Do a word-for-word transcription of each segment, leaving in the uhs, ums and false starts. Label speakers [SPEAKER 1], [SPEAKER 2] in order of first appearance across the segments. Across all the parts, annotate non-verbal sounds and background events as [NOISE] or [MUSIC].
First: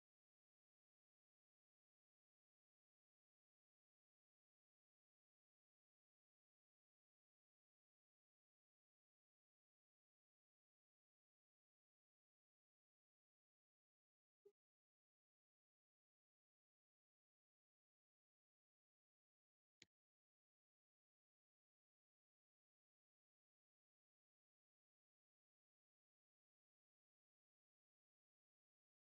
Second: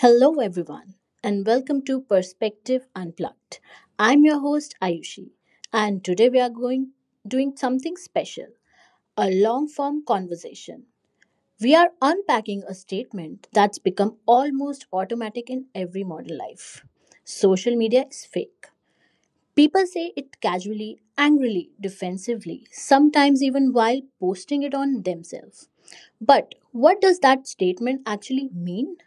[SPEAKER 1] Hello, everyone, and welcome to Perspective Unplugged. I'm your host, Ayushi, and today we are going doing something special, a long form conversation. We are unpacking a statement that's become almost automatic in every modern life: social media is fake. People say it casually, angrily, defensively, sometimes even while posting it on themselves. But what does that statement actually mean?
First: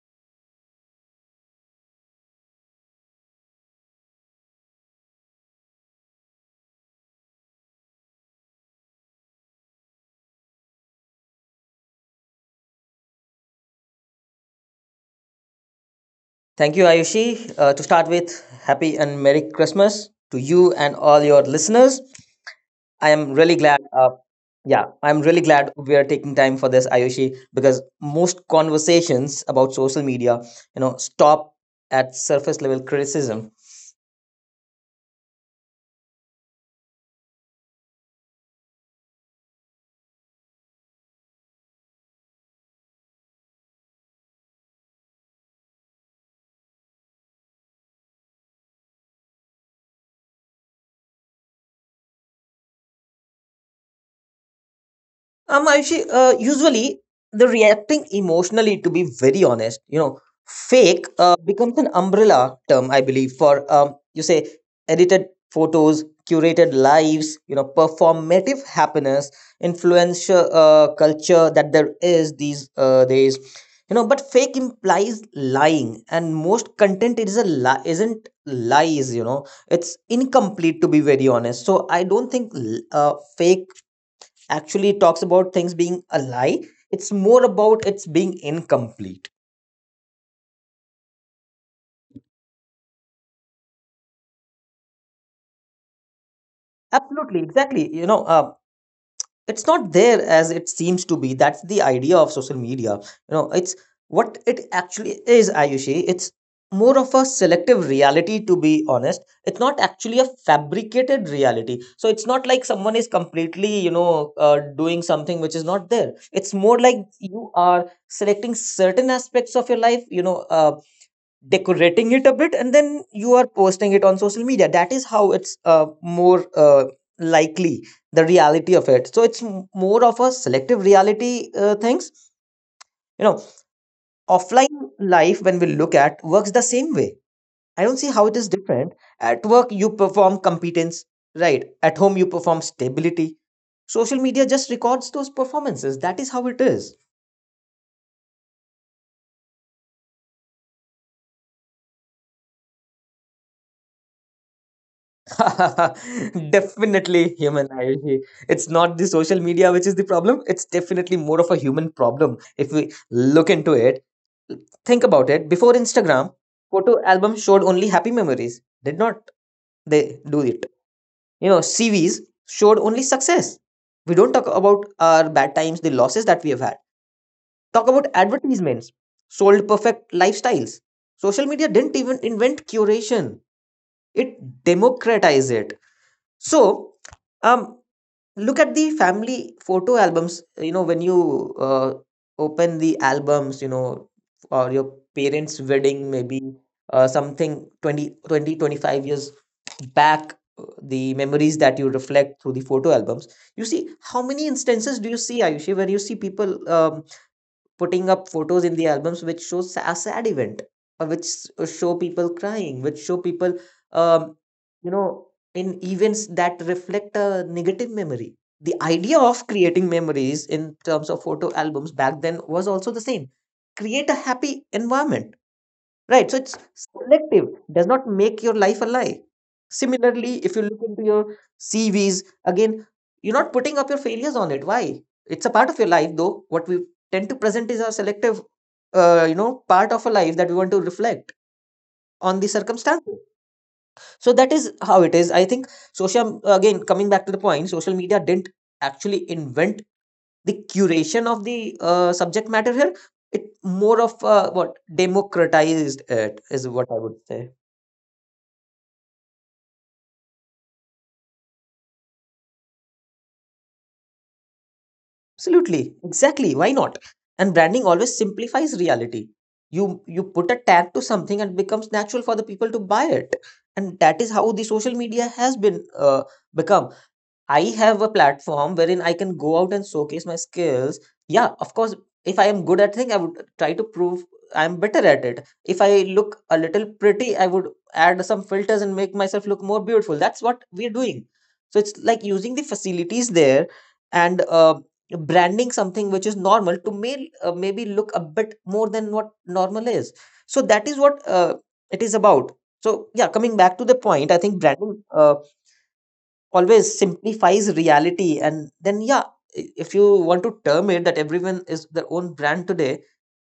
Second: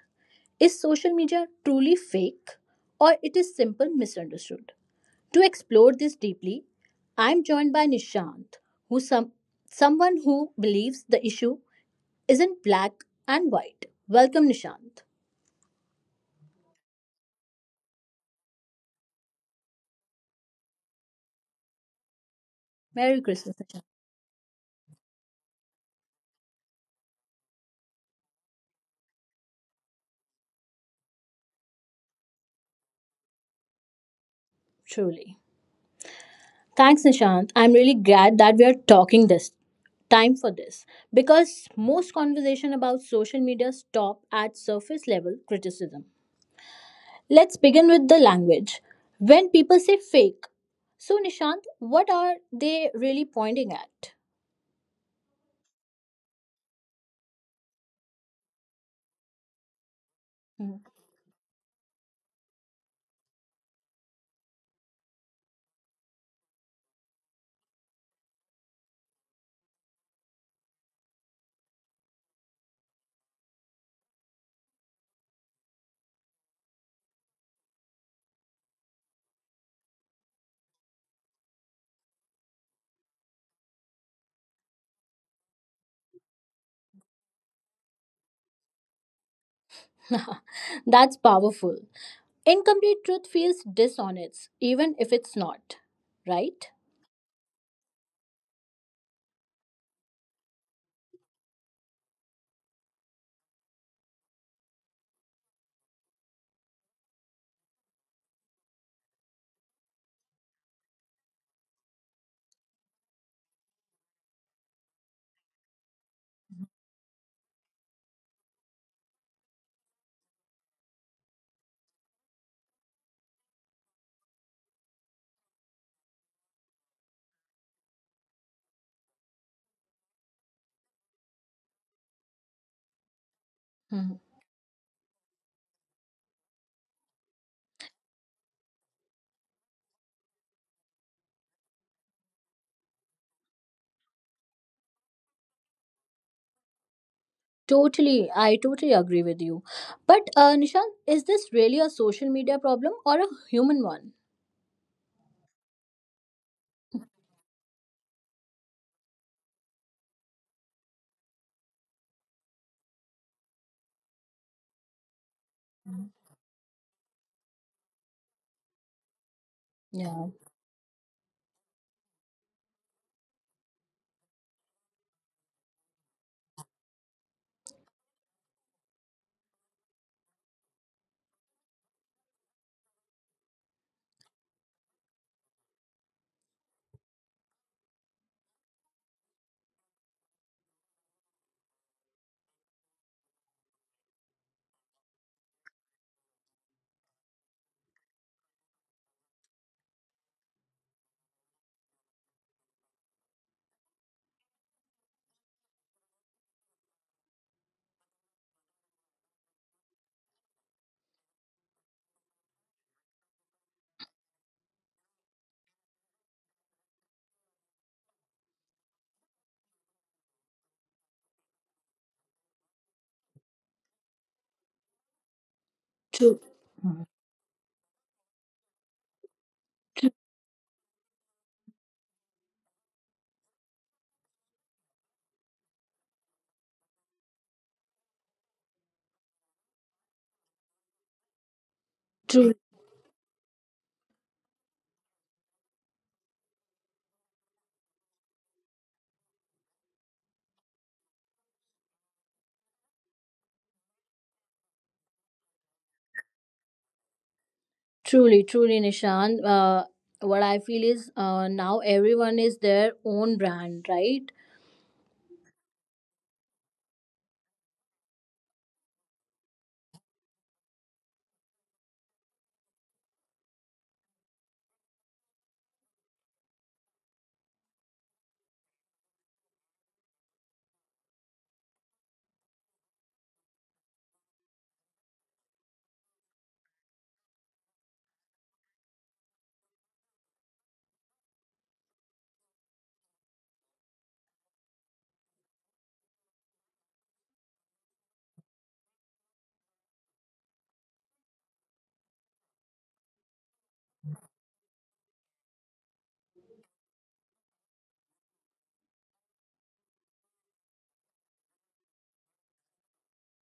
[SPEAKER 1] Is social media truly fake, or it is simple misunderstood? To explore this deeply, I'm joined by Nishant, who some someone who believes the issue isn't black and white. Welcome Nishant.
[SPEAKER 2] Thank you, Ayushi. Uh, to start with, happy and Merry Christmas to you and all your listeners. I
[SPEAKER 1] Merry
[SPEAKER 2] am really
[SPEAKER 1] Christmas
[SPEAKER 2] glad.
[SPEAKER 1] Nishant.
[SPEAKER 2] Uh, yeah, I'm really glad we are taking time for this, Ayushi, because most conversations about social media, you know, stop at surface level criticism.
[SPEAKER 1] Truly. Thanks Nishant. I'm really glad that we are talking this time for this because most conversation about social media stop at surface level criticism. Let's begin with the language. When people say fake, so Nishant, what are they really pointing at?
[SPEAKER 2] Um, actually, uh, usually the reacting emotionally, to be very honest, you know,
[SPEAKER 1] Mm.
[SPEAKER 2] fake uh, becomes an umbrella term, I believe, for um, you say edited photos, curated lives, you know, performative happiness, influencer uh, culture that there is these uh, days, you know. But fake implies lying, and most content is a li- isn't lies, you know. It's incomplete, to be very honest. So I don't think l- uh, fake actually talks about things being a lie. It's more about it's being incomplete.
[SPEAKER 1] [LAUGHS] That's powerful. Incomplete truth feels dishonest, even if it's not, right?
[SPEAKER 2] Absolutely, exactly. You know, uh, it's not there as it seems to be. That's the idea of social media. You know, it's what it actually is, Ayushi. It's more of a selective reality, to be honest. It's not actually a fabricated reality. So it's not like someone is completely, you know, uh, doing something which is not there. It's more
[SPEAKER 1] Mhm.
[SPEAKER 2] like you are selecting certain aspects of your life, you know, uh, decorating it a bit, and then you are posting it on social media. That is how it's uh, more uh, likely the reality of it. So it's m- more of a selective reality, uh, things, you know
[SPEAKER 1] Mhm.
[SPEAKER 2] offline life, when we look at, works the same way. I don't see how it is different. At work, you perform competence, right? At home, you perform stability. Social media just records those performances. That is how it is.
[SPEAKER 1] Totally, I totally agree with you. But uh, Nishant, is this really a social media problem or a human one?
[SPEAKER 2] [LAUGHS] Definitely human. I- it's not the social media which is the problem. It's definitely more of a human problem, if we look into it. Think about it. Before Instagram, photo albums showed only happy memories, did not they do
[SPEAKER 1] Yeah,
[SPEAKER 2] it? you know C Vs showed only success. We don't talk about our bad times, the losses that we have had. Talk about advertisements, sold perfect lifestyles. Social media didn't even invent curation, it democratized it. So, um, look at the family photo albums. You know, when you uh, open the albums, you know, or your parents' wedding, maybe, uh, something twenty twenty twenty-five years back, uh, the memories that you reflect through the photo albums. You see, how many instances do you see, Ayushi, where you see people um putting up photos in the albums which shows a sad event, or which s- show people crying, which show people, um, you know, in events that reflect a negative memory? The idea of creating memories in terms of photo albums back then was also the same: create a happy environment, right? So
[SPEAKER 1] true.
[SPEAKER 2] it's
[SPEAKER 1] Mhm.
[SPEAKER 2] selective, does not make your life a lie.
[SPEAKER 1] Tru-
[SPEAKER 2] Similarly, if you look into your C Vs again, you're not putting up your failures on it. Why? It's a part of your life, though. What we tend to present is our selective, uh, you know, part of a life that we want to reflect on the
[SPEAKER 1] True,
[SPEAKER 2] circumstances. So that is how it is. I think social —again coming back to the point social media didn't actually invent the curation of the uh, subject matter here. It, more of uh, what democratized it, is what I would say.
[SPEAKER 1] truly, truly, Nishant. Uh, what I feel is uh, now everyone is their own brand, right?
[SPEAKER 2] Absolutely, exactly. Why not? And branding always simplifies reality. You you put a tag to something, and it becomes natural for the people to buy it. And that is how the social media has been, uh, become. I have a platform wherein I can go out and showcase my skills. Yeah, of course, if I am good at thing, I would try to prove I'm better at it. If I look a little pretty, I would add some filters and make myself look more beautiful. That's what we're doing. So it's like using the facilities there, and uh, branding something which is normal to may, uh, maybe look a bit more than what normal is. So that is what uh, it is about. So yeah, coming back to the point, I think branding, Uh, always simplifies reality. And then yeah, i- if you want to term it that everyone is their own brand today,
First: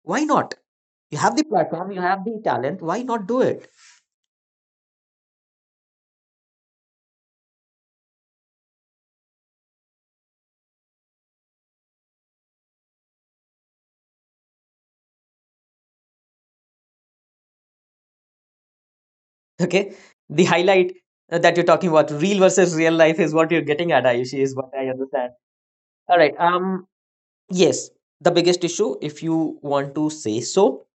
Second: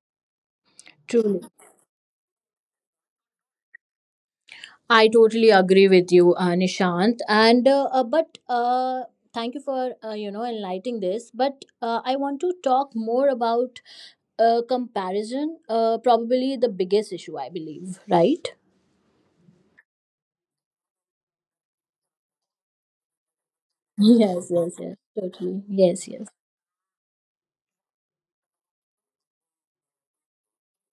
[SPEAKER 2] why not? You have
[SPEAKER 1] Truly.
[SPEAKER 2] the platform, you have the talent, why not do it?
[SPEAKER 1] I totally agree with you, uh, Nishant. And uh, uh, but uh, thank you for uh, you know enlightening this. But uh, I want to talk more about uh, comparison. Uh, probably the biggest issue, I believe. Right?
[SPEAKER 2] [LAUGHS] Okay, the highlight uh, that you're talking about real versus real life is what you're getting at, Ayushi,
[SPEAKER 1] Yes.
[SPEAKER 2] is what
[SPEAKER 1] Yes.
[SPEAKER 2] I
[SPEAKER 1] Yes.
[SPEAKER 2] understand.
[SPEAKER 1] Totally. Yes.
[SPEAKER 2] All
[SPEAKER 1] Yes.
[SPEAKER 2] right. um yes. The biggest issue, if you want to say so,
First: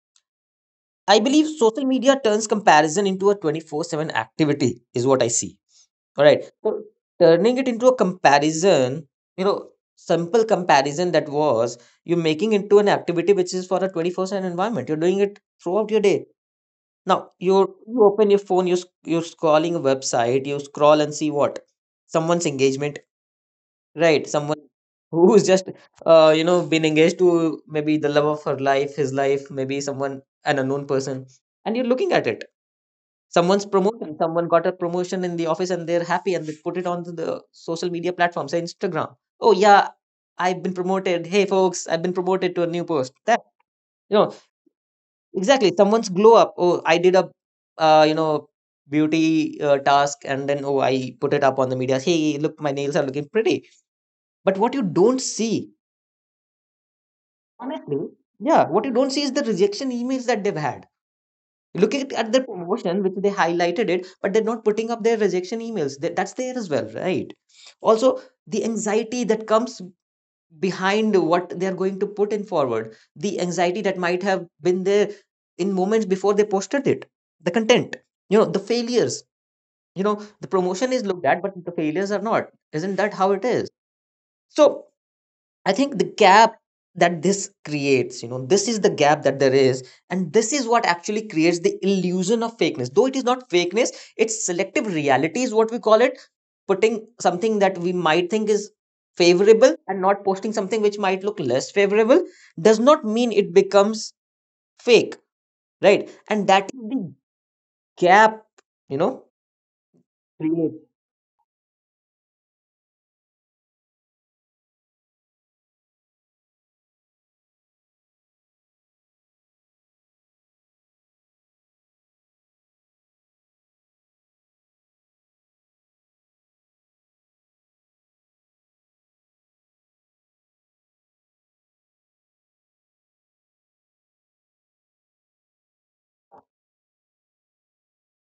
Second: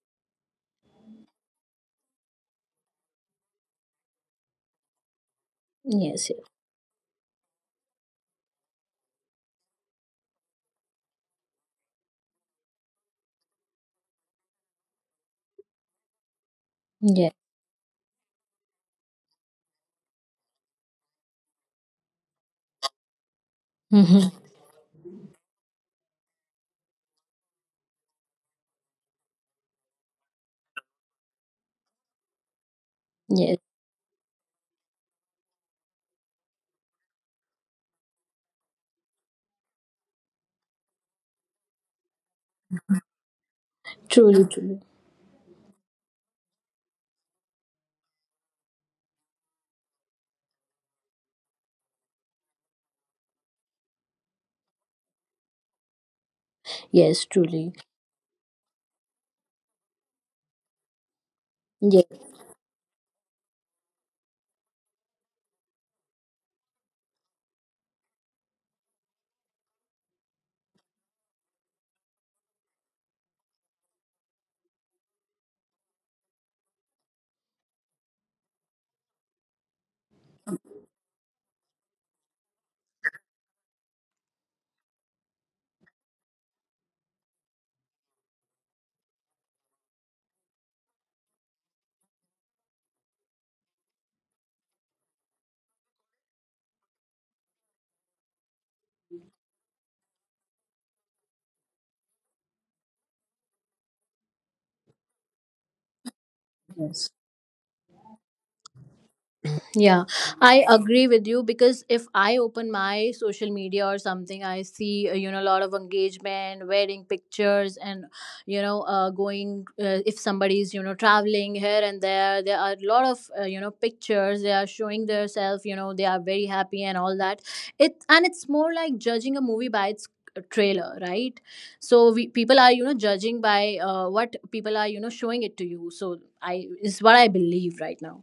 [SPEAKER 2] I believe social media turns comparison into a twenty-four seven activity, is what I see. All
[SPEAKER 1] Yes.
[SPEAKER 2] right. So turning it into a comparison, you know, simple comparison that was you're making into an activity which is for a twenty-four seven environment. You're doing it throughout your day.
[SPEAKER 1] Yes.
[SPEAKER 2] Now,
[SPEAKER 1] Yes.
[SPEAKER 2] you you open your phone, you, you're sc- you're scrolling a website, you scroll and see what? Someone's engagement. Right,
[SPEAKER 1] Hmm.
[SPEAKER 2] someone [LAUGHS] who's just uh, you know been engaged to maybe the love of her life, his life, maybe someone an unknown person, and you're looking at it.
[SPEAKER 1] Yes.
[SPEAKER 2] Someone's promotion, someone got a promotion in the office, and they're happy, and they put it on the social media platforms, say Instagram. Oh yeah, I've been promoted. Hey folks, I've been promoted to a new post. That you know
[SPEAKER 1] Truly. Truly.
[SPEAKER 2] exactly. Someone's glow up. Oh, I did a uh, you know beauty uh, task, and then oh, I put it up on the media. Hey, look, my nails are looking pretty. But what you don't see—
[SPEAKER 1] Yes. Truly.
[SPEAKER 2] honestly, yeah, what you don't see is the rejection emails that they've had. You look at,
[SPEAKER 1] Yes.
[SPEAKER 2] at their promotion, which they highlighted it, but they're not putting up their rejection emails. That, that's there as well, right? Also, the anxiety that comes behind what they're going to put in forward, the anxiety that might have been there in moments before they posted it, the content, you know, the failures. You know, the promotion is looked at, but the failures are not. Isn't that how it is? So I think the gap that this creates, you know, this is the gap that there is, and this is what actually creates the illusion of fakeness. Though it is not fakeness, it's selective reality, is what we call it, putting something that we might think is favorable and not posting something which might look less favorable does not mean it becomes fake, right? And that is the
[SPEAKER 1] Yes.
[SPEAKER 2] gap, you know,
[SPEAKER 1] Yeah, I
[SPEAKER 2] creates.
[SPEAKER 1] agree with you because if I open my social media or something, I see uh, you know a lot of engagement, wedding pictures, and you know uh, going uh, if somebody's you know traveling here and there, there are a lot of uh, you know pictures. They are showing themselves, you know, they are very happy and all that. It and it's more like judging a movie by its uh, trailer, right? So we people are you know judging by uh, what people are you know showing it to you. So I is what I believe right now.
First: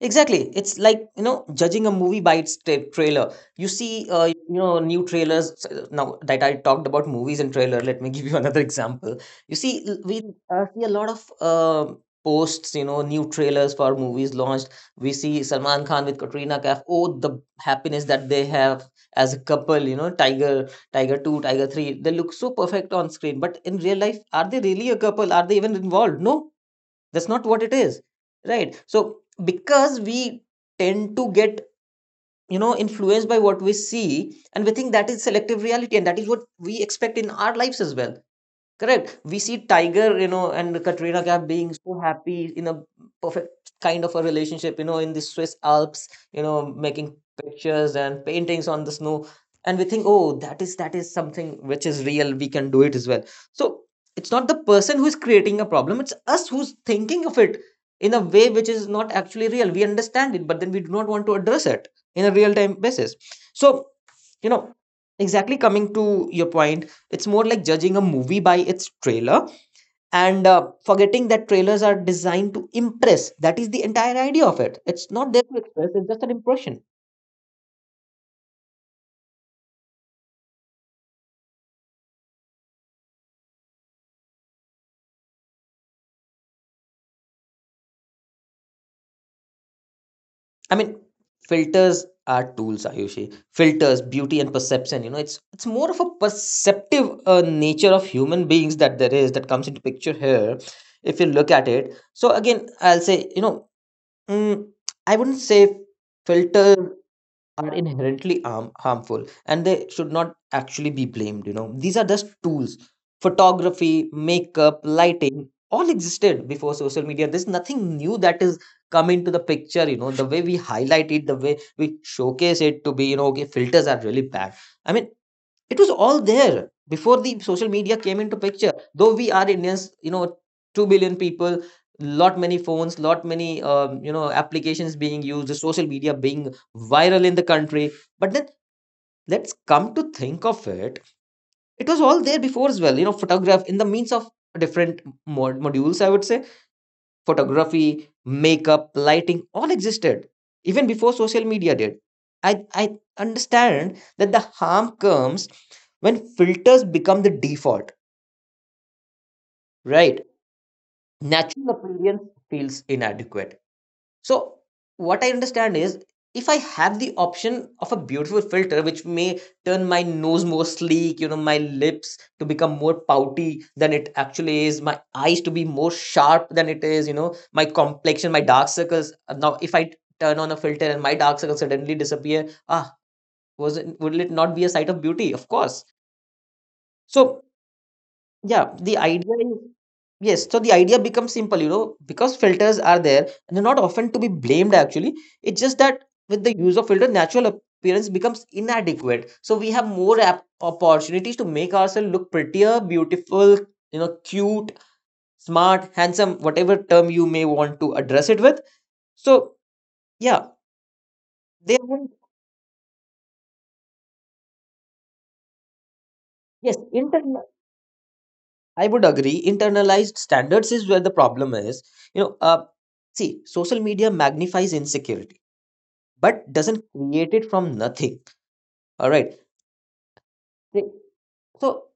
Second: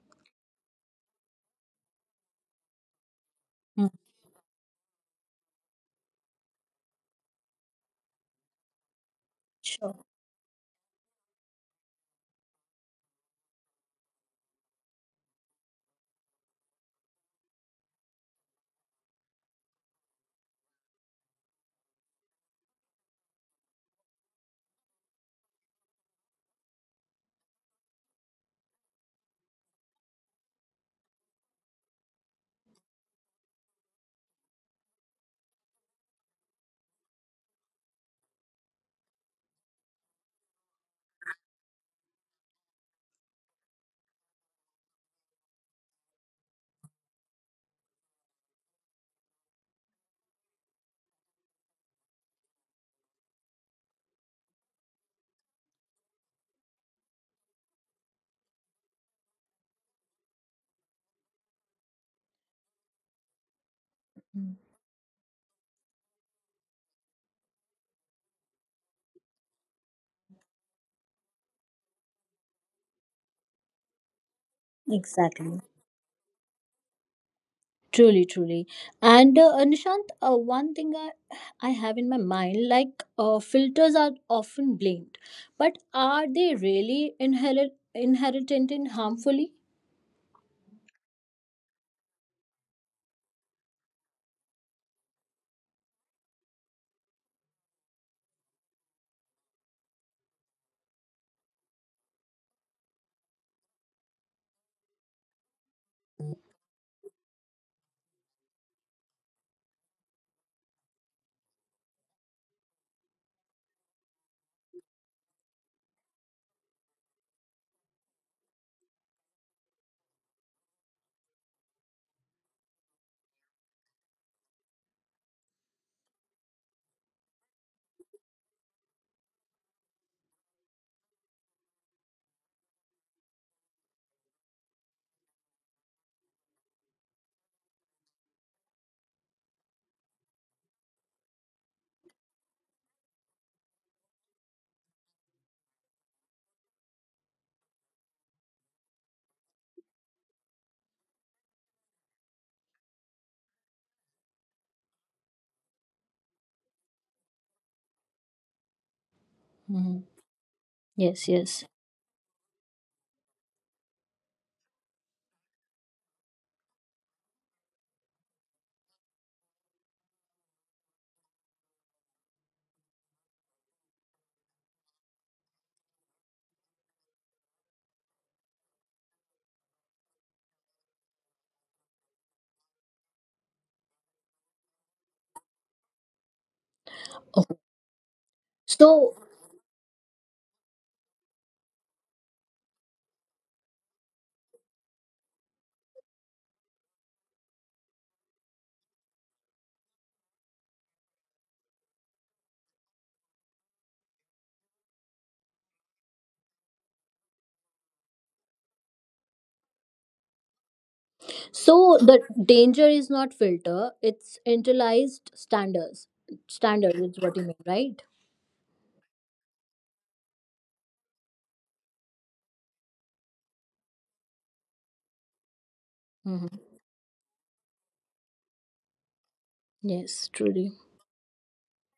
[SPEAKER 2] Exactly. It's like, you know, judging a movie by its tra- trailer. You
[SPEAKER 1] Mm.
[SPEAKER 2] see, uh, you know, new trailers. s- Now that I talked about movies and trailer, let me [LAUGHS] give you another example. You see,
[SPEAKER 1] Sure.
[SPEAKER 2] l- we uh, see a lot of uh, posts, you know, new trailers for movies launched. We see Salman Khan with Katrina Kaif. Oh, the happiness that they have as a couple, you know, Tiger, Tiger two, Tiger three. They look so perfect on screen. But in real life, are they really a couple? Are they even involved? No, that's not what it is, right? So because we tend to get, you know, influenced by what we see, and we think that is selective reality, and that is what we expect in our lives as well. Correct. We see Tiger, you know, and Katrina Kaif being so happy in a perfect kind of a relationship, you know, in the Swiss Alps, you know, making pictures and paintings on the snow. And we think, oh, that is that is something which is real. We can do it as well. So it's not the person who's creating a problem, it's us who's thinking of it in a way which is not actually real. We understand it, but then we do not want to address it in a real-time basis. So,
[SPEAKER 1] Mm.
[SPEAKER 2] you know, exactly coming to your point, it's more like judging a movie by its trailer, and uh, forgetting that trailers are designed to impress. That is the entire idea of it. It's not there
[SPEAKER 1] Exactly.
[SPEAKER 2] to express, it's just an impression.
[SPEAKER 1] Truly, truly. And uh, Nishant, uh, one thing I, I have in my mind, like uh, filters are often blamed, but are they really inherit, inherited in harmfully?
[SPEAKER 2] I mean, filters are tools, Ayushi. Filters, beauty, and perception. You know, it's it's more of a perceptive uh, nature of human beings that there is that comes into picture here. If you look at it, so again, I'll say, you know, mm, I wouldn't say filter are inherently harm, harmful, and they should not actually be blamed. You know, these are just tools. Photography, makeup, lighting, all existed before social media. There's nothing new that is come into the picture. You know, the way we highlight it, the way we showcase it to be, you know, okay, filters are really bad. I mean, it was all there before the social media came into picture. Though we are Indians, you know, two billion people, lot many phones, lot many um, you know applications being used, the social media being viral in the country. But then let's come to think of it, it was all there before as well. You know, photograph in the means of different mod- modules, I would say photography, makeup, lighting all existed even before social media did. I, I understand that the harm comes when filters become the default,
[SPEAKER 1] Mhm.
[SPEAKER 2] right?
[SPEAKER 1] Yes, yes.
[SPEAKER 2] Natural appearance feels inadequate. So what I understand is if I have the option of a beautiful filter which may turn my nose more sleek, you know, my lips to become more pouty than it actually is, my eyes to be more sharp than it is, you know, my complexion, my dark circles. uh, Now, if I turn on a filter and my dark circles suddenly disappear, ah, was it, would it not be a sight of beauty? Of course. So
[SPEAKER 1] Okay.
[SPEAKER 2] yeah, the
[SPEAKER 1] So,
[SPEAKER 2] idea is yes. So the idea becomes simple, you know, because filters are there, and they're not often to be blamed. Actually, it's just that with the use of filter, natural appearance becomes inadequate. So we have more app- opportunities to make ourselves look prettier, beautiful, you know, cute, smart, handsome, whatever term you may want to address it with. So yeah, they
[SPEAKER 1] so
[SPEAKER 2] won't.
[SPEAKER 1] the danger is not filter; it's internalized standards.
[SPEAKER 2] Yes,
[SPEAKER 1] Standard is what you
[SPEAKER 2] internal.
[SPEAKER 1] mean, right?
[SPEAKER 2] I would agree. Internalized standards is where the problem is. You know, uh, see, social media magnifies insecurity but
[SPEAKER 1] Hmm.
[SPEAKER 2] doesn't create it from nothing. All right.
[SPEAKER 1] Yes, truly.
[SPEAKER 2] So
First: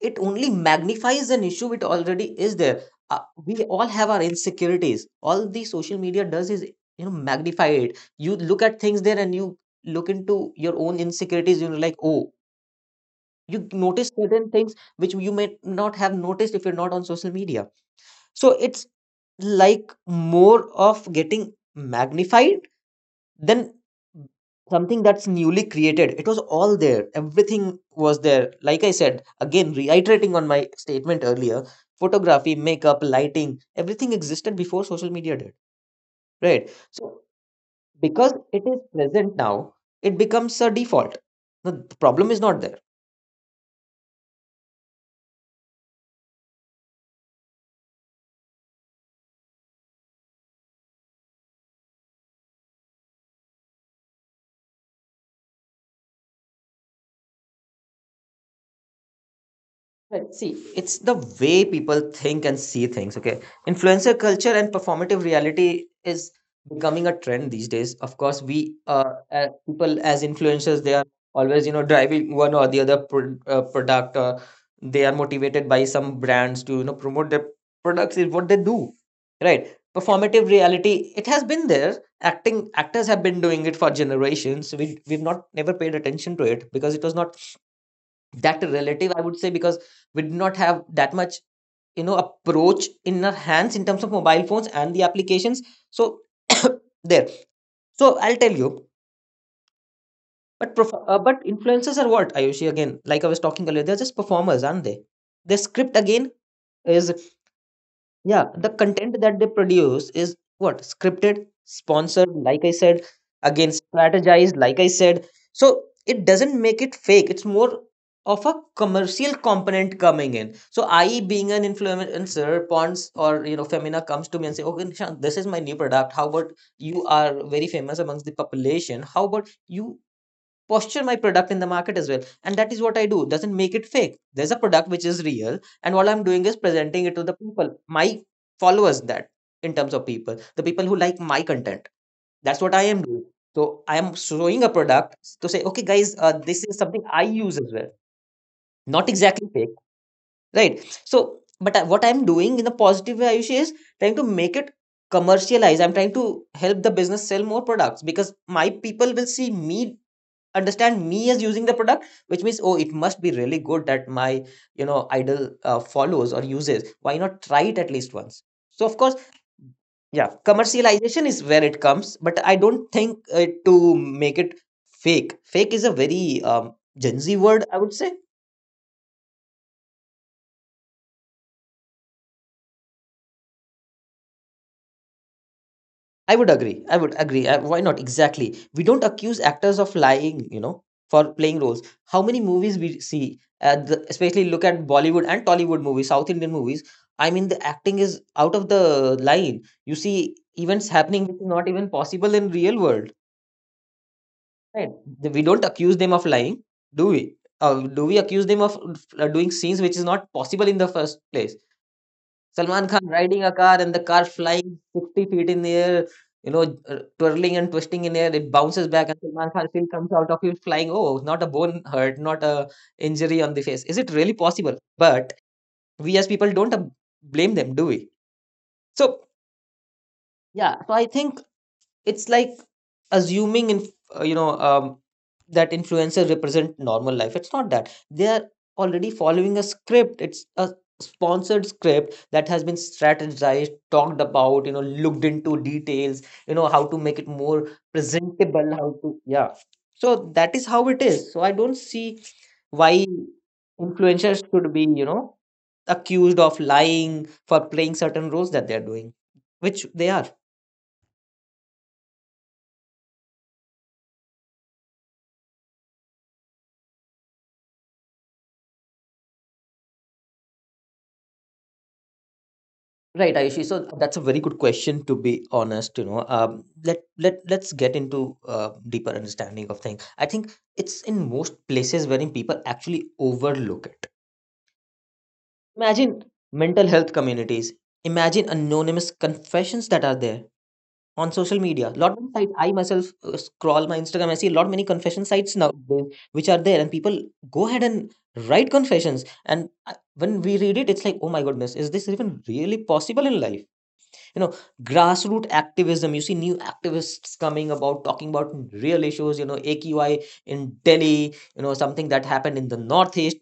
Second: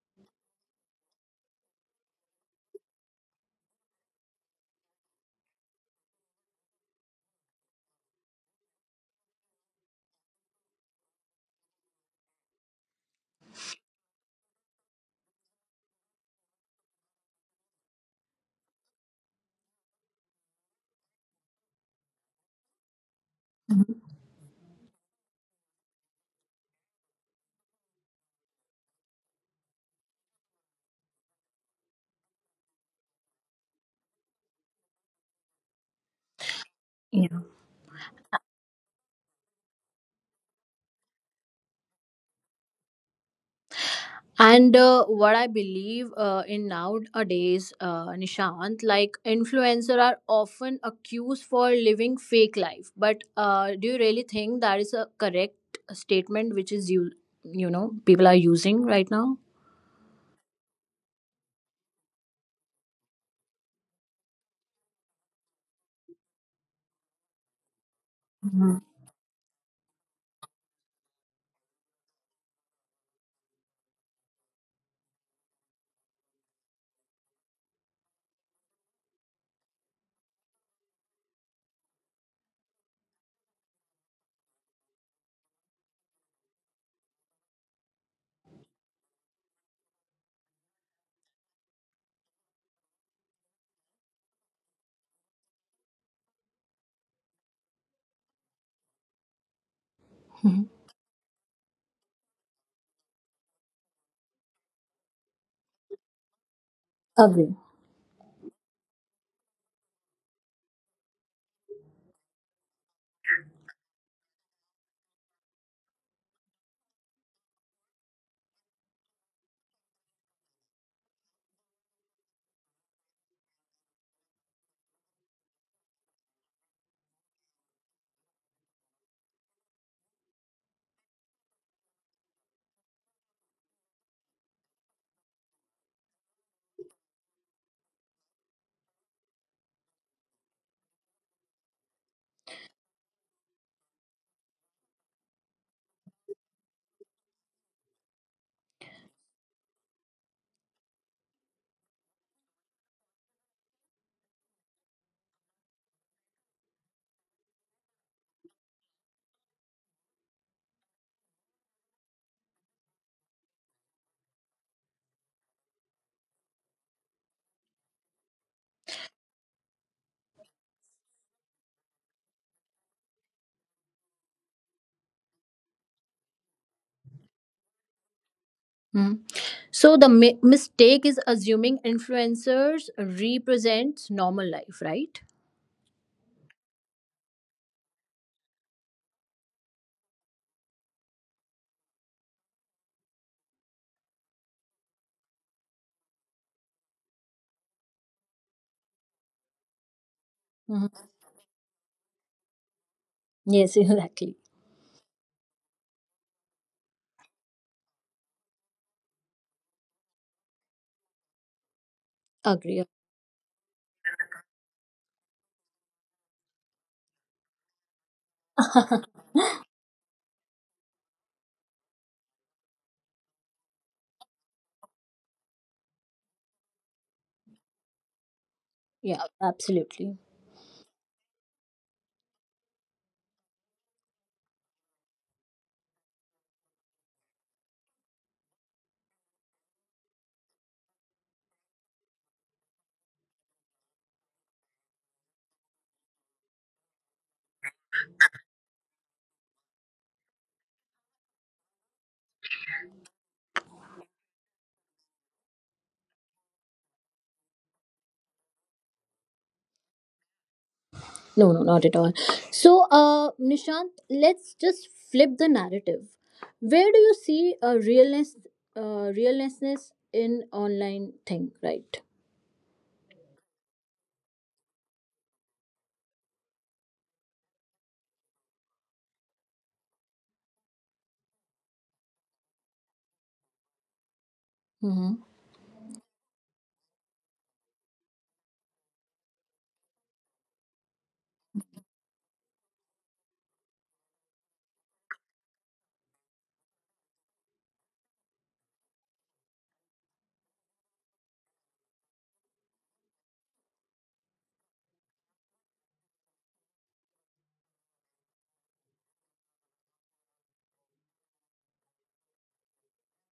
[SPEAKER 2] it only magnifies an issue which already is there. Uh, we all have our insecurities. All the social media does is you know magnify it. You look at things there and you look into your own insecurities. You're like, oh, you notice certain things which you may not have noticed if you're not on social media. So it's like more of getting magnified then
[SPEAKER 1] Mhm.
[SPEAKER 2] something that's newly created. It was all there, everything was there, like I said. Again, reiterating on my statement earlier, photography, makeup, lighting, everything existed before social media did, right? So
[SPEAKER 1] Yeah.
[SPEAKER 2] because it is present now, it becomes a default, the problem is not there.
[SPEAKER 1] And uh, what I believe uh, in nowadays, uh, Nishant, like influencer are often accused for living fake life. But uh, do you really think that is a correct statement, which is you, you know, people are using right now?
[SPEAKER 2] Right. See, it's the way people think and see things. Okay. Influencer culture and performative reality is becoming a trend these days. Of course, we
[SPEAKER 1] Mhm.
[SPEAKER 2] uh, uh, people as influencers, they are always, you know, driving one or the other pro- uh, product. Uh, they are motivated by some brands to, you know, promote their products is what they do. Right. Performative reality, it has been there. Acting actors have been doing it for generations. We we've not never paid attention to it because it was not that relative, I would say, because we did not have that much, you know, approach in our hands in terms of mobile phones and the applications. So [COUGHS] there. So I'll tell you,
[SPEAKER 1] Mhm.
[SPEAKER 2] but prof- uh, but influencers are what, Ayushi? Again, like I was talking earlier, they're just performers, aren't they? Their script again is,
[SPEAKER 1] Agree.
[SPEAKER 2] yeah, the content that they produce is what, scripted, sponsored, like I said. Again, strategized, like I said. So it doesn't make it fake, it's more of a commercial component coming in. So I E being an influencer, Pons or, you know, Femina comes to me and say, okay, Nishant, this is my new product, how about you are very famous amongst the population, how about you posture my product in the market as well, and that is what I do. Doesn't make it fake. There's a product which is real, and all I'm doing is presenting it to the people, my followers, that in terms of people, the people who like my content, that's what I am doing. So I am showing a product to say, okay guys, uh, this is something I use as well. Not exactly fake. Right, so but I- what I'm doing in a positive way, Ayush, is trying to make it commercialize. I'm trying to help the business sell more products because my people will see me, understand me as using the product, which means, oh, it must be really good that my, you know, idol uh, follows or uses. Why not try it at least once? So of course, yeah, commercialization is where it comes, but I don't think, uh, to make it fake. Fake is a very um, gen z word, I would say.
[SPEAKER 1] Mhm. So the mi- mistake is assuming influencers represents normal life, right?
[SPEAKER 2] I would agree. I would agree. Uh, why not? Exactly. We don't accuse actors of lying, you know, for playing roles. How many movies we see, uh, the, especially look at Bollywood and Tollywood movies, South Indian movies. I mean, the acting is out of the line. You see events
[SPEAKER 1] Mhm.
[SPEAKER 2] happening which is not even possible in real world.
[SPEAKER 1] Yes, [LAUGHS] exactly.
[SPEAKER 2] Right? The- We don't accuse them of lying, do we? Uh, do we accuse them of uh, doing scenes which is not possible in the first place?
[SPEAKER 1] Agree.
[SPEAKER 2] Salman Khan riding a car and the car flying sixty feet in the air, you know, uh, twirling and twisting in air. It bounces back and
[SPEAKER 1] [LAUGHS]
[SPEAKER 2] Salman Khan still comes out of it flying. Oh, not a bone hurt, not a injury on the face. Is it really possible? But we as people don't uh, blame them, do we? So,
[SPEAKER 1] Yeah, absolutely.
[SPEAKER 2] yeah. So I think it's like assuming in uh, you know um, that influencers represent normal life. It's not that they are already following a script, it's a sponsored script that has been strategized, talked about, you know, looked into details, you know, how to make it more presentable, how to, yeah. So that is how it is. So I don't see why influencers should be, you know, accused of lying for playing certain roles that they are doing, which they are.
[SPEAKER 1] No, no, not at all. So, uh, Nishant, let's just flip the narrative. Where do you see a realness, uh, realness in online thing, right?
[SPEAKER 2] Right, Ayushi. So that's a very good question. To be honest, you know, um, let let let's get into uh, deeper understanding of things. I think it's in most places wherein people actually overlook it.
[SPEAKER 1] Mm-hmm.
[SPEAKER 2] Imagine mental health communities. Imagine anonymous confessions that are there on social media. Lot of sites. I myself uh, scroll my Instagram. I see a lot many confession sites now which are there, and people go ahead and write confessions. And I- when we read it, it's like, oh my goodness, is this even really possible in life? You know, grassroots activism. You see new activists coming about talking about real issues, you know, AQI in Delhi, you know, something that happened in the northeast.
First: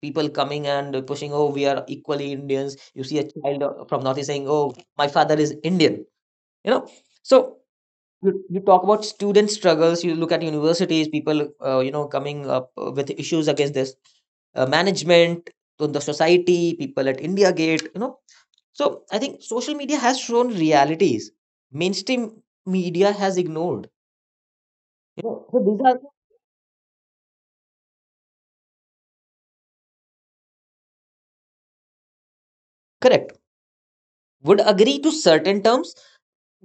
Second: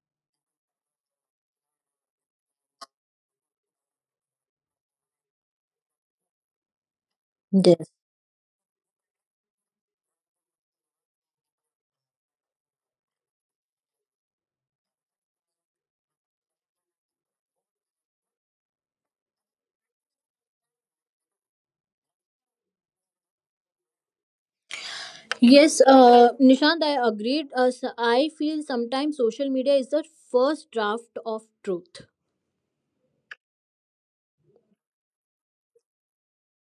[SPEAKER 2] People coming and pushing, oh, we are equally Indians. You see a child, uh, from northeast saying, oh, my father is Indian, you know. So
[SPEAKER 1] Yes.
[SPEAKER 2] you, you talk about student struggles. You look at universities, people, uh, you know coming up, uh, with issues against this uh, management, to the society, people at India Gate, you know. So I think social media has shown realities mainstream media has ignored, you know, so
[SPEAKER 1] Yes,
[SPEAKER 2] these are.
[SPEAKER 1] uh, Nishant, I agreed. Uh, so I feel sometimes social media is the first draft of truth.
[SPEAKER 2] Correct. Would agree to certain terms.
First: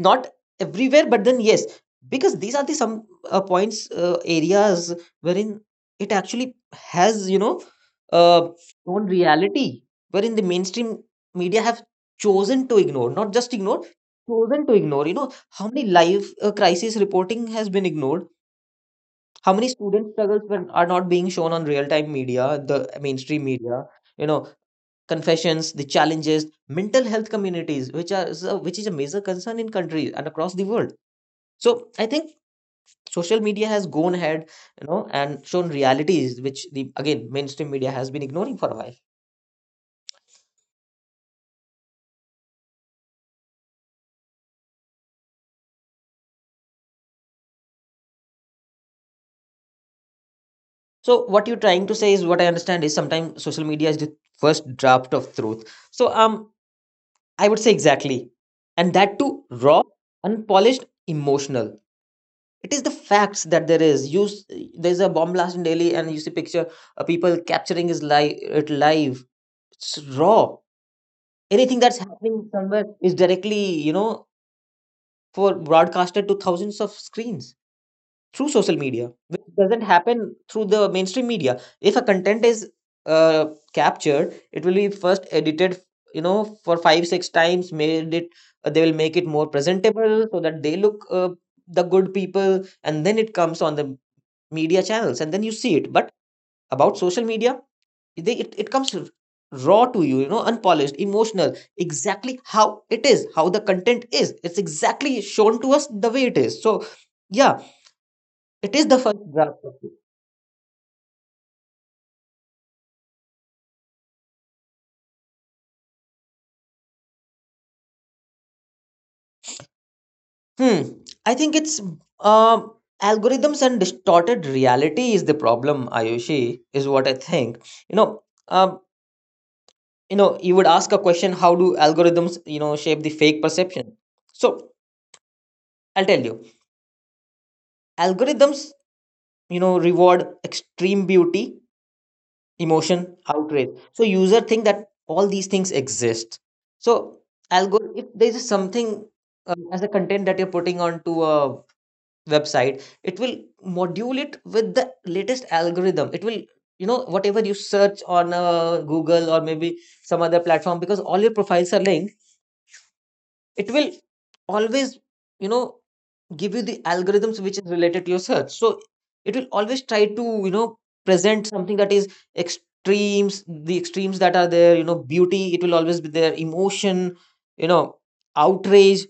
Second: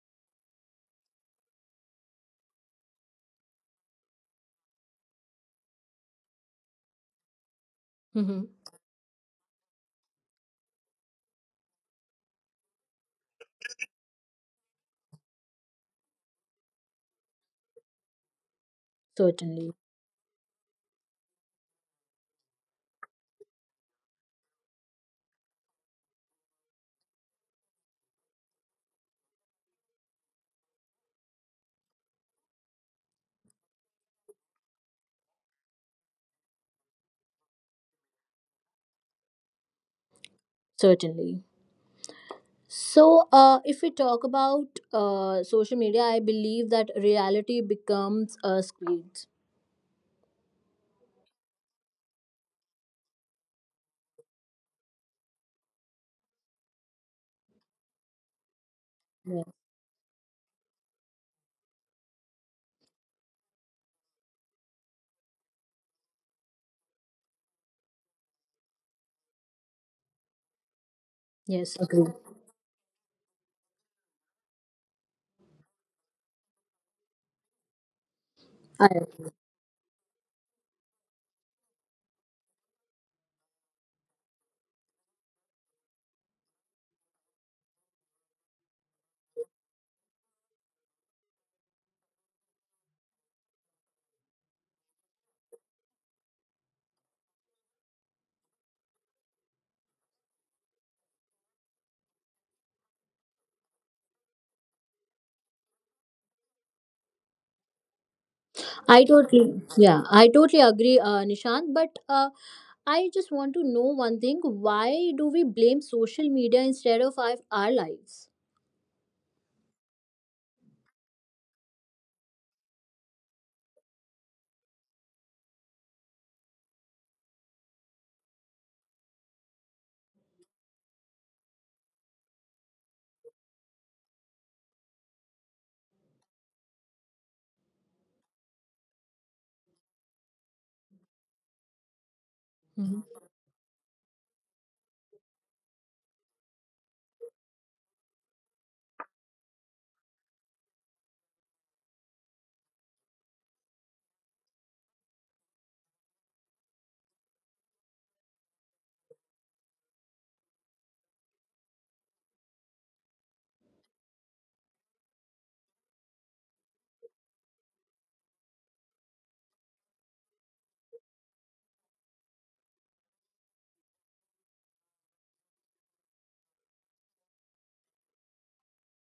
[SPEAKER 2] Not everywhere, but then yes, because these are the some, uh, points, uh, areas wherein it actually has, you know,
[SPEAKER 1] Mm-hmm.
[SPEAKER 2] uh, own reality wherein the mainstream media have chosen to ignore, not just ignore, chosen to ignore, you know, how many live uh, crisis reporting has been ignored. How
[SPEAKER 1] Certainly,
[SPEAKER 2] many student struggles were, are not being shown on real time media, the mainstream media, you know, confessions, the challenges, mental health communities which are is a- which is a major concern in countries and across the world. So I think social media has gone ahead, you know, and shown realities which the, again, mainstream media has been ignoring for a while.
[SPEAKER 1] certainly. So, uh, if we talk about uh, social media, I believe that reality becomes a screen.
[SPEAKER 2] So what you're trying to say is what I understand is, sometimes social media is the first draft of truth. So um I would say, exactly. And that too,
[SPEAKER 1] Yeah.
[SPEAKER 2] raw, unpolished, emotional. It is the facts that there is, you s- there's a bomb blast in Delhi and you see picture, uh, people capturing his live, it live, it's raw.
[SPEAKER 1] Yes,
[SPEAKER 2] Anything that's
[SPEAKER 1] agree.
[SPEAKER 2] happening somewhere is directly, you know, for broadcasted to thousands of screens through social media, which doesn't happen through the mainstream media. If a content is uh, captured, it will be first edited, you know, for five six times, made it, uh, they will make it more presentable so that they look, uh, the good people, and then it comes on the media channels and then you see it. But about social media, they, it, it comes raw to you, you know, unpolished, emotional, exactly how it is, how the content is, it's exactly shown to us the way it is. So yeah, it is
[SPEAKER 1] I
[SPEAKER 2] the first
[SPEAKER 1] totally,
[SPEAKER 2] draft of it.
[SPEAKER 1] yeah, I totally agree, uh, Nishant. But uh, I just want to know one thing: why do we blame social media instead of our, our lives?
[SPEAKER 2] Hmm. I think it's um algorithms and distorted reality is the problem, Ayushi, is what I think. you know um you know you would ask a question, how do algorithms, you know shape the fake perception? So I'll tell you. Algorithms, you know, reward extreme beauty, emotion,
[SPEAKER 1] Mhm.
[SPEAKER 2] outrage, so user think that all these things exist. So algorithm, if there is something uh, as a content that you're putting onto a website, it will module it with the latest algorithm. It will, you know, whatever you search on uh, Google or maybe some other platform, because all your profiles are linked, it will always, you know, give you the algorithms which is related to your search. So it will always try to, you know, present something that is extremes, the extremes that are there, you know, beauty, it will always be there, emotion, you know, outrage.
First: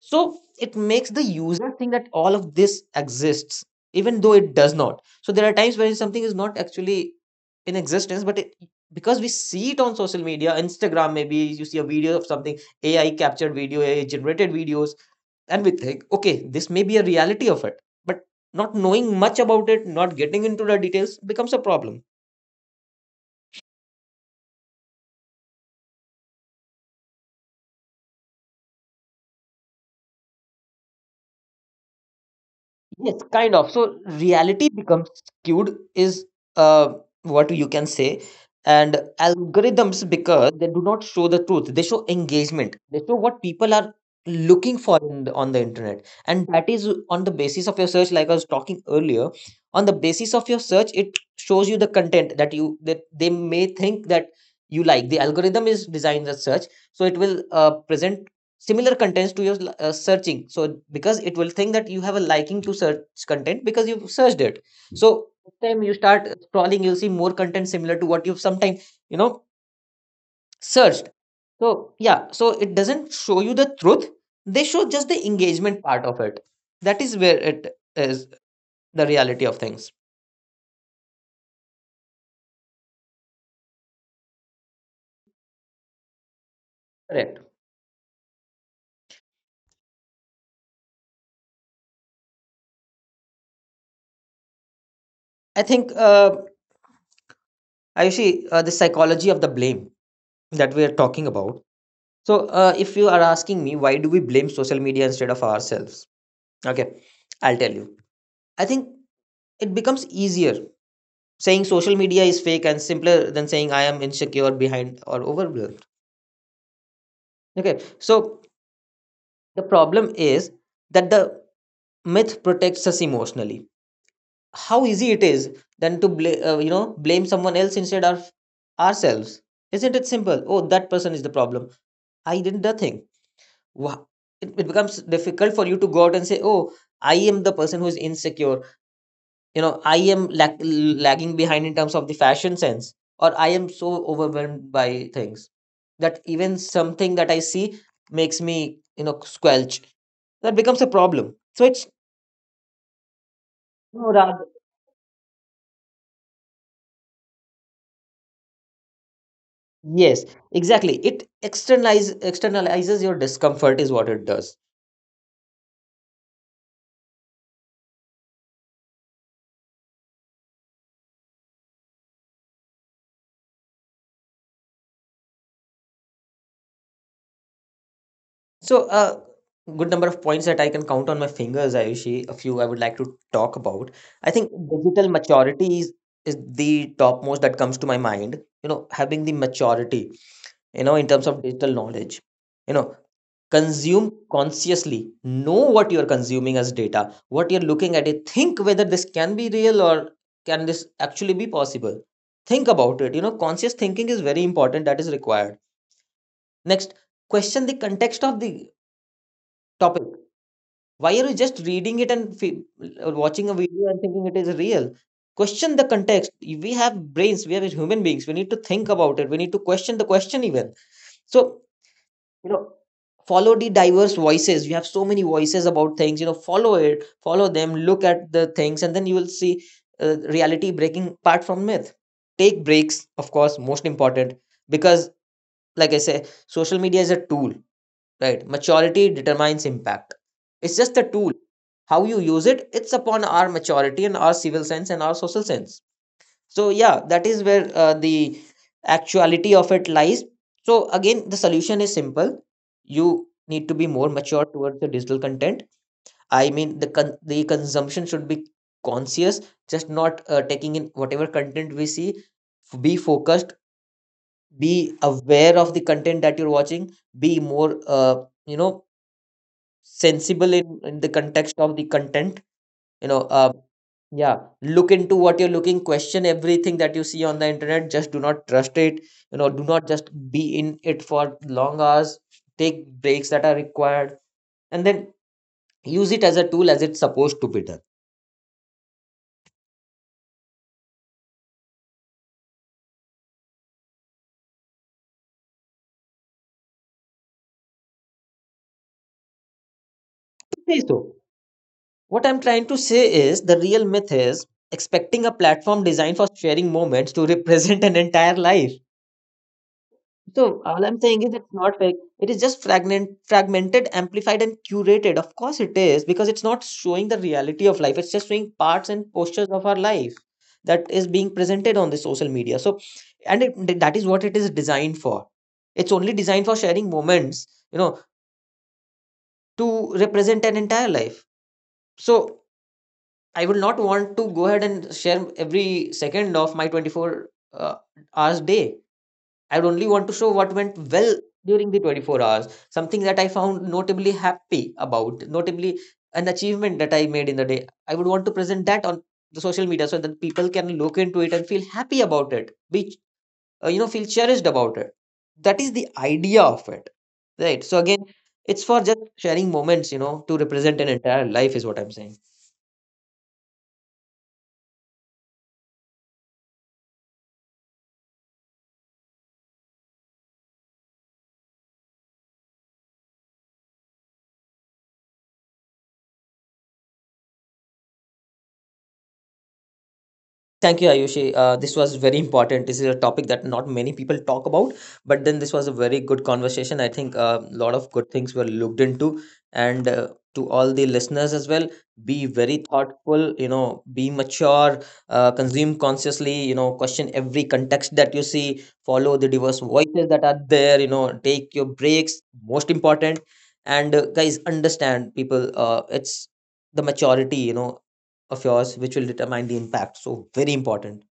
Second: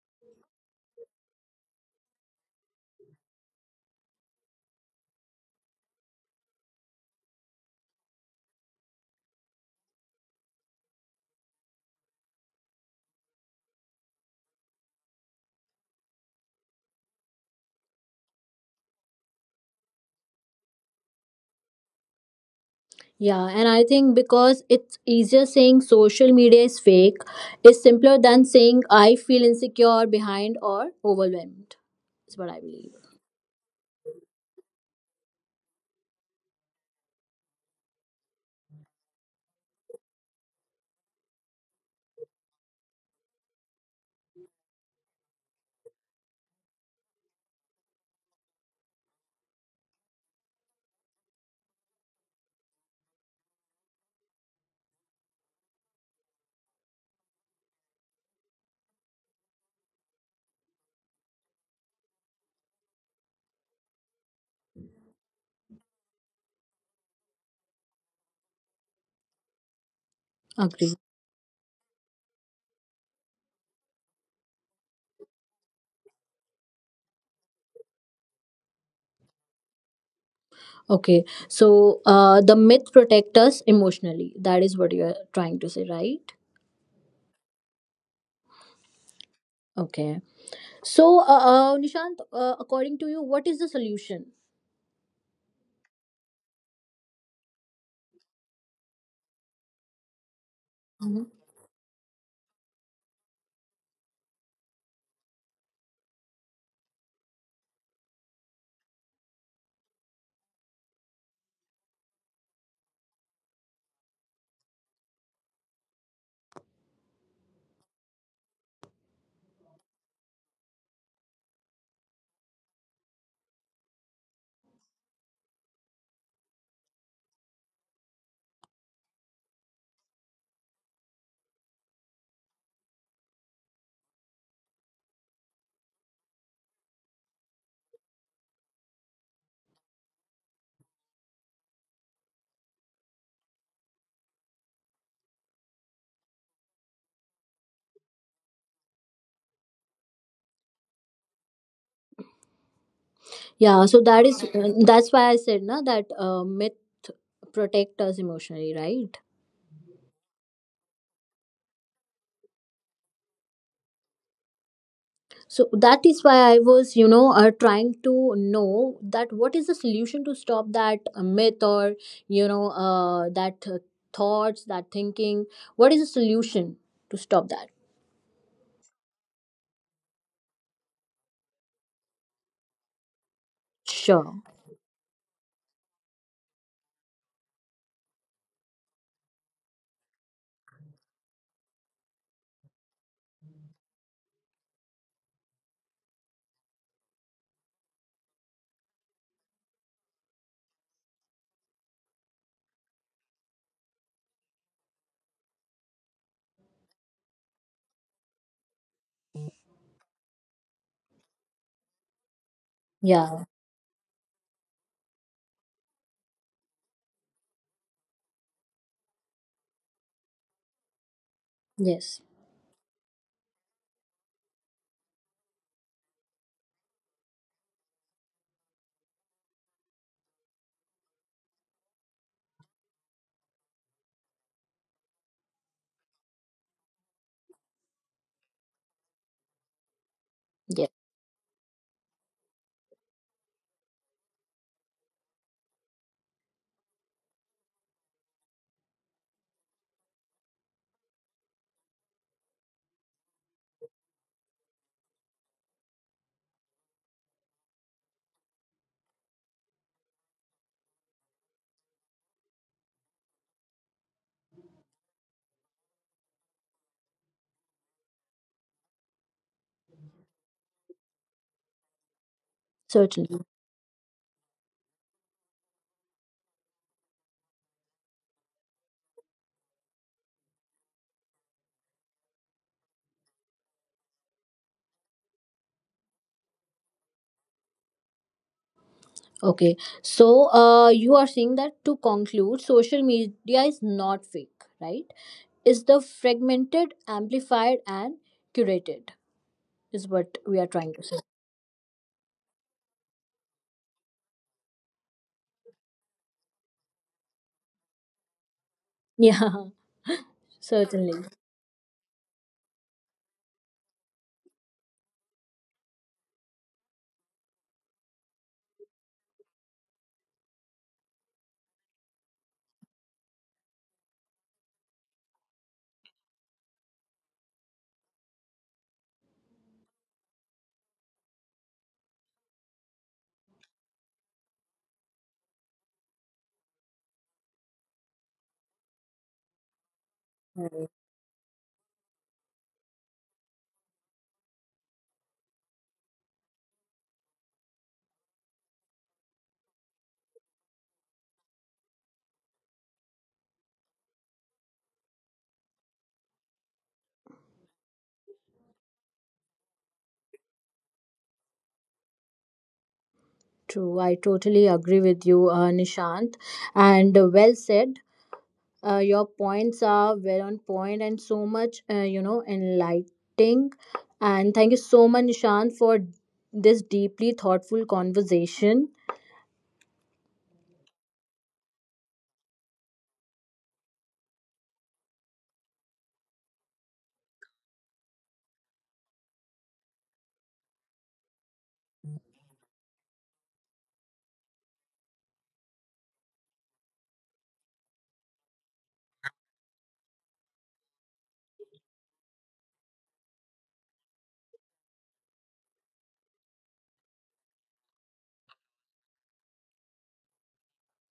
[SPEAKER 2] So it makes the user think that all of this exists, even though it does not. So there are times when something is not actually in existence, but it, because we see it on social media, Instagram, maybe you see a video of something, AI captured video, AI generated videos, and we think, okay, this may be a reality of it, but not knowing much about it, not getting into the details becomes a problem.
[SPEAKER 1] Yeah, and I think because it's easier saying social media is fake is simpler than saying I feel insecure, behind, or overwhelmed. Is what I believe.
[SPEAKER 2] Yes, kind of. So reality becomes skewed is uh, what you can say. And algorithms, because they do not show the truth, they show engagement. They show what people are looking for in the, on the internet. And that is on the basis of your search, like I was talking earlier. On the basis of your search, it shows you the content that you that they may think that you like. The algorithm is designed as such, so it will uh, present similar contents to your uh, searching. So because it will think that you have a liking to search content because you've searched it, so time you start scrolling, you'll see more content similar to what you've sometime, you know,
[SPEAKER 1] Agree.
[SPEAKER 2] searched. So yeah, so it doesn't show you the truth. They show just the engagement part of it. That is where it is, the reality of things.
[SPEAKER 1] Okay. So uh, the myth protect us emotionally. That is what you are trying to say, right?
[SPEAKER 2] Correct.
[SPEAKER 1] Okay. So, uh, uh, Nishant, uh, according to you, what is the solution?
[SPEAKER 2] I think uh, Ayushi, uh, the psychology of the blame that we are talking about, so uh, if you are asking me, why do we blame social media instead of ourselves? Okay, I'll tell you. I think it becomes easier saying social media is fake and simpler than saying I am insecure, behind, or overwhelmed. Okay, so the problem is that the myth protects us emotionally. How easy it is then to bla- uh, you know, blame someone else instead of ourselves. Isn't it simple? Oh, that person is the problem. I did nothing. Wow. It, it becomes difficult for you to go out and say, "Oh, I am the person who is insecure. you know I am lag- lagging behind in terms of the fashion sense, or I am so overwhelmed by things that even something that I see makes me, you know, squelch. That becomes a problem. So it's,
[SPEAKER 1] Yeah, so
[SPEAKER 2] no,
[SPEAKER 1] that is
[SPEAKER 2] rather,
[SPEAKER 1] that's why I said na that uh, myth protect us emotionally, right?
[SPEAKER 2] yes, exactly it. Externalize externalizes your discomfort is what it does.
[SPEAKER 1] So that is why I was, you know, uh, trying to know that what is the solution to stop that uh, myth or you know uh, that uh, thoughts, that thinking. What is the solution to stop that?
[SPEAKER 2] So a good number of points that I can count on my fingers, Ayushi, a few I would like to talk about. I
[SPEAKER 1] Sure.
[SPEAKER 2] think digital maturity is, is the topmost that comes to my mind. You know, having the maturity, you know, in terms of digital knowledge, you know, consume consciously, know what you're consuming as data, what you're looking at it, think whether this can be real or can this actually be possible. Think about it. You know, conscious thinking is very important, that is required. Next, question the context of the topic. Why are you just reading it and fe- or
[SPEAKER 1] Yeah.
[SPEAKER 2] watching a video and thinking it is real? Question the context. We have brains, we are human beings. We need to think about it. We need to question the question even. So,
[SPEAKER 1] Yes.
[SPEAKER 2] you know, follow the diverse voices. You have so many voices about things, you know, follow it, follow them, look at the things, and then you will see uh, reality breaking apart from myth. Take breaks, of course, most important, because, like I say, social media is a tool. Right, maturity determines impact. It's
[SPEAKER 1] Yes.
[SPEAKER 2] just a tool. How you use it, it's upon our maturity and our civil sense and our social sense. So yeah, that is where uh, the actuality of it lies. So again, the solution is simple. You need to be more mature towards the digital content. I mean, the con- the consumption should be conscious, just not uh, taking in whatever content we see. F- be focused, be aware of the content that you're watching, be more uh, you know sensible in, in the context of the content. you know
[SPEAKER 1] Certainly.
[SPEAKER 2] uh, yeah, look into what you're looking, question everything that you see on the internet, just do not trust it. You know, do not just be in it for long hours. Take breaks that are required, and then use it as a tool as it's supposed to be done.
[SPEAKER 1] Okay. So uh, you are saying that to conclude, social media is not fake, right? Is the fragmented, amplified, and curated, is what we are
[SPEAKER 2] Say,
[SPEAKER 1] trying to
[SPEAKER 2] so
[SPEAKER 1] say.
[SPEAKER 2] what I'm trying to say is the real myth is expecting a platform designed for sharing moments to [LAUGHS] represent an entire life.
[SPEAKER 1] Yeah, [LAUGHS]
[SPEAKER 2] So all I'm
[SPEAKER 1] certainly.
[SPEAKER 2] saying is it's not fake. It is just fragment, fragmented, amplified, and curated. Of course, it is, because it's not showing the reality of life. It's just showing parts and postures of our life that is being presented on the social media. So, and it, that is what it is designed for. It's only designed for sharing moments, you know, to represent an entire life. So I will not want to go ahead and share every second of my twenty-four uh, hours day. I only want to show what went well during the twenty-four hours, something that I found notably happy about, notably an achievement that I made in the day. I would want to present that on the social media so that people can look into it and feel happy about it, be uh, you know feel cherished about it. That is the idea of it, right? So again, it's for just sharing moments, you know, to represent an entire life is what I'm saying.
[SPEAKER 1] True. I totally agree with you, uh, Nishant. And uh, well said. Uh, your points are well on point and so much, uh, you know, enlightening. And thank you so much, Nishant, for this deeply thoughtful conversation.
[SPEAKER 2] Thank you, Ayushi. Uh, this was very important. This is a topic that not many people talk about, but then this was a very good conversation. I think a lot of good things were looked into. And uh, to all the listeners as well, be very thoughtful, you know, be mature, uh, consume consciously, you know, question every context that you see, follow the diverse voices that are there, you know, take your breaks, most important. And uh, guys, understand people, uh, it's the maturity, you know, of yours which will determine the impact. So very important.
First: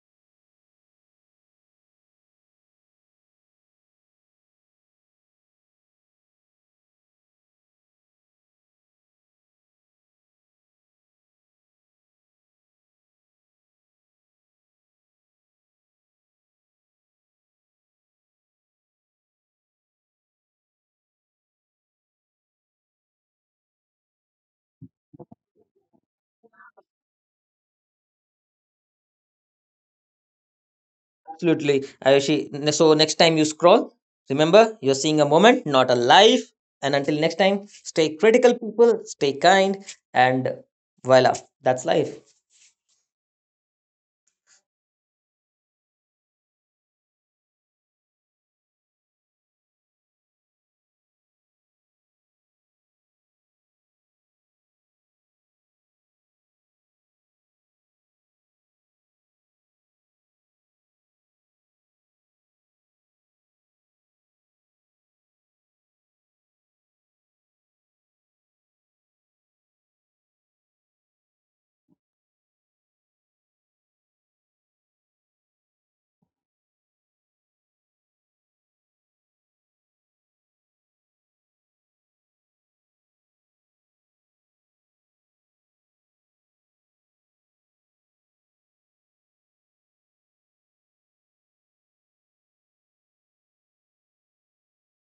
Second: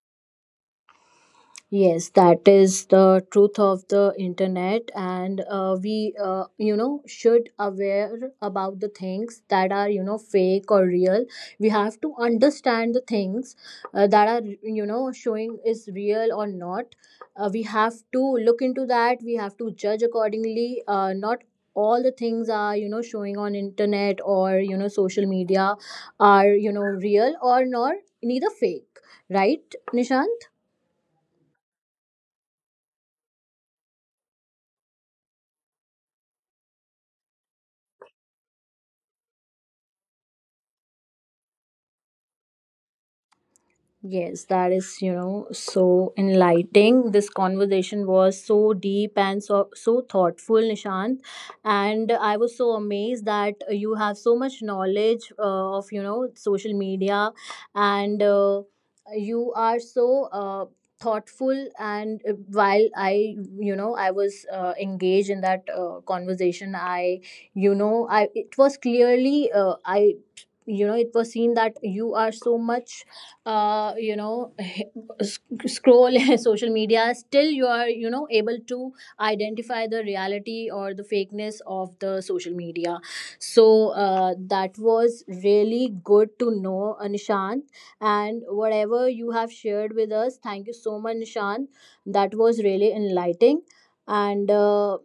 [SPEAKER 1] Yes, that is the truth of the internet, and uh, we, uh, you know, should aware about the things that are, you know, fake or real. We have to understand the things uh, that are, you know, showing is real or not. Uh, we have to look into that. We have to judge accordingly. Uh, not all the things are, you know, showing on internet or you know social media are, you know, real or not, neither fake, right, Nishant?
[SPEAKER 2] Absolutely, Ayushi. So next time you scroll, remember you're seeing a moment, not a life. And until next time, stay critical people, stay kind, and voila, that's life.
[SPEAKER 1] Yes, that is, you know, so enlightening. This conversation was so deep and so so thoughtful, Nishant. And I was so amazed that you have so much knowledge uh, of, you know, social media, and uh, you are so uh, thoughtful. And uh, while I, you know, I was uh, engaged in that uh, conversation, I, you know, I it was clearly uh, I you know it was seen that you are so much uh, you know [LAUGHS] sc- scroll [LAUGHS] social media, still you are you know able to identify the reality or the fakeness of the social media. So uh, that was really good to know, uh, Nishant, and whatever you have shared with us. Thank you so much, Nishant, that was really enlightening. And uh,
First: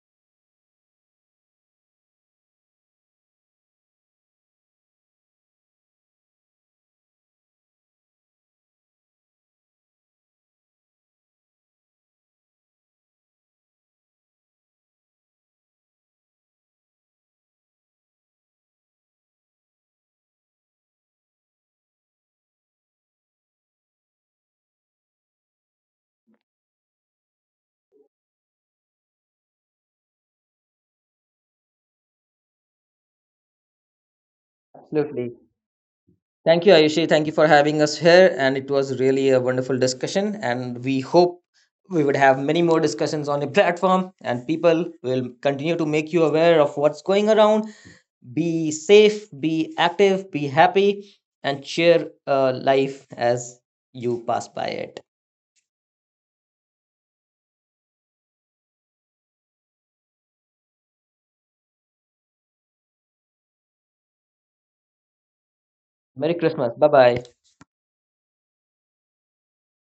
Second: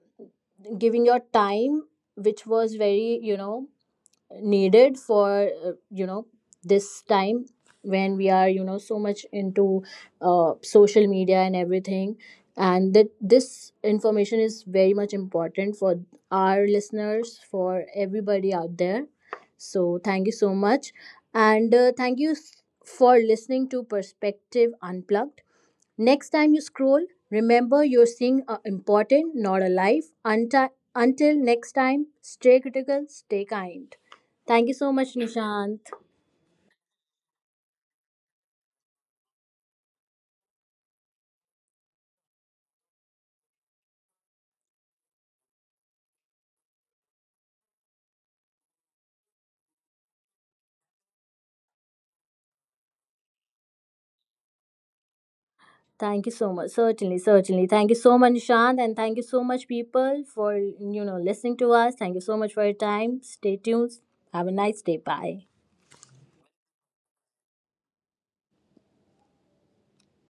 [SPEAKER 1] giving your time, which was very you know needed for uh, you know this time when we are you know so much into uh, social media and everything, and that this information is very much important for our listeners, for everybody out there. So thank you so much, and uh, thank you s- for listening to Perspective Unplugged. Next time you scroll, remember you're seeing a important, not a life. Unti- until next time, stay critical, stay kind. Thank you so much,
[SPEAKER 2] Absolutely.
[SPEAKER 1] Nishant.
[SPEAKER 2] Thank you, Ayushi. Thank you for having us here, and it was really a wonderful discussion, and we hope we would have many more discussions on the platform and people will continue to make you aware of what's going around. Be safe, be active, be happy, and share uh, life as you pass by it.
[SPEAKER 1] Thank you so much. Certainly, certainly. Thank you so much, Nishant, and thank you so much, people, for you know listening to us. Thank you so much for your time. Stay tuned. Have a nice day. Bye.
[SPEAKER 2] Merry Christmas. Bye bye.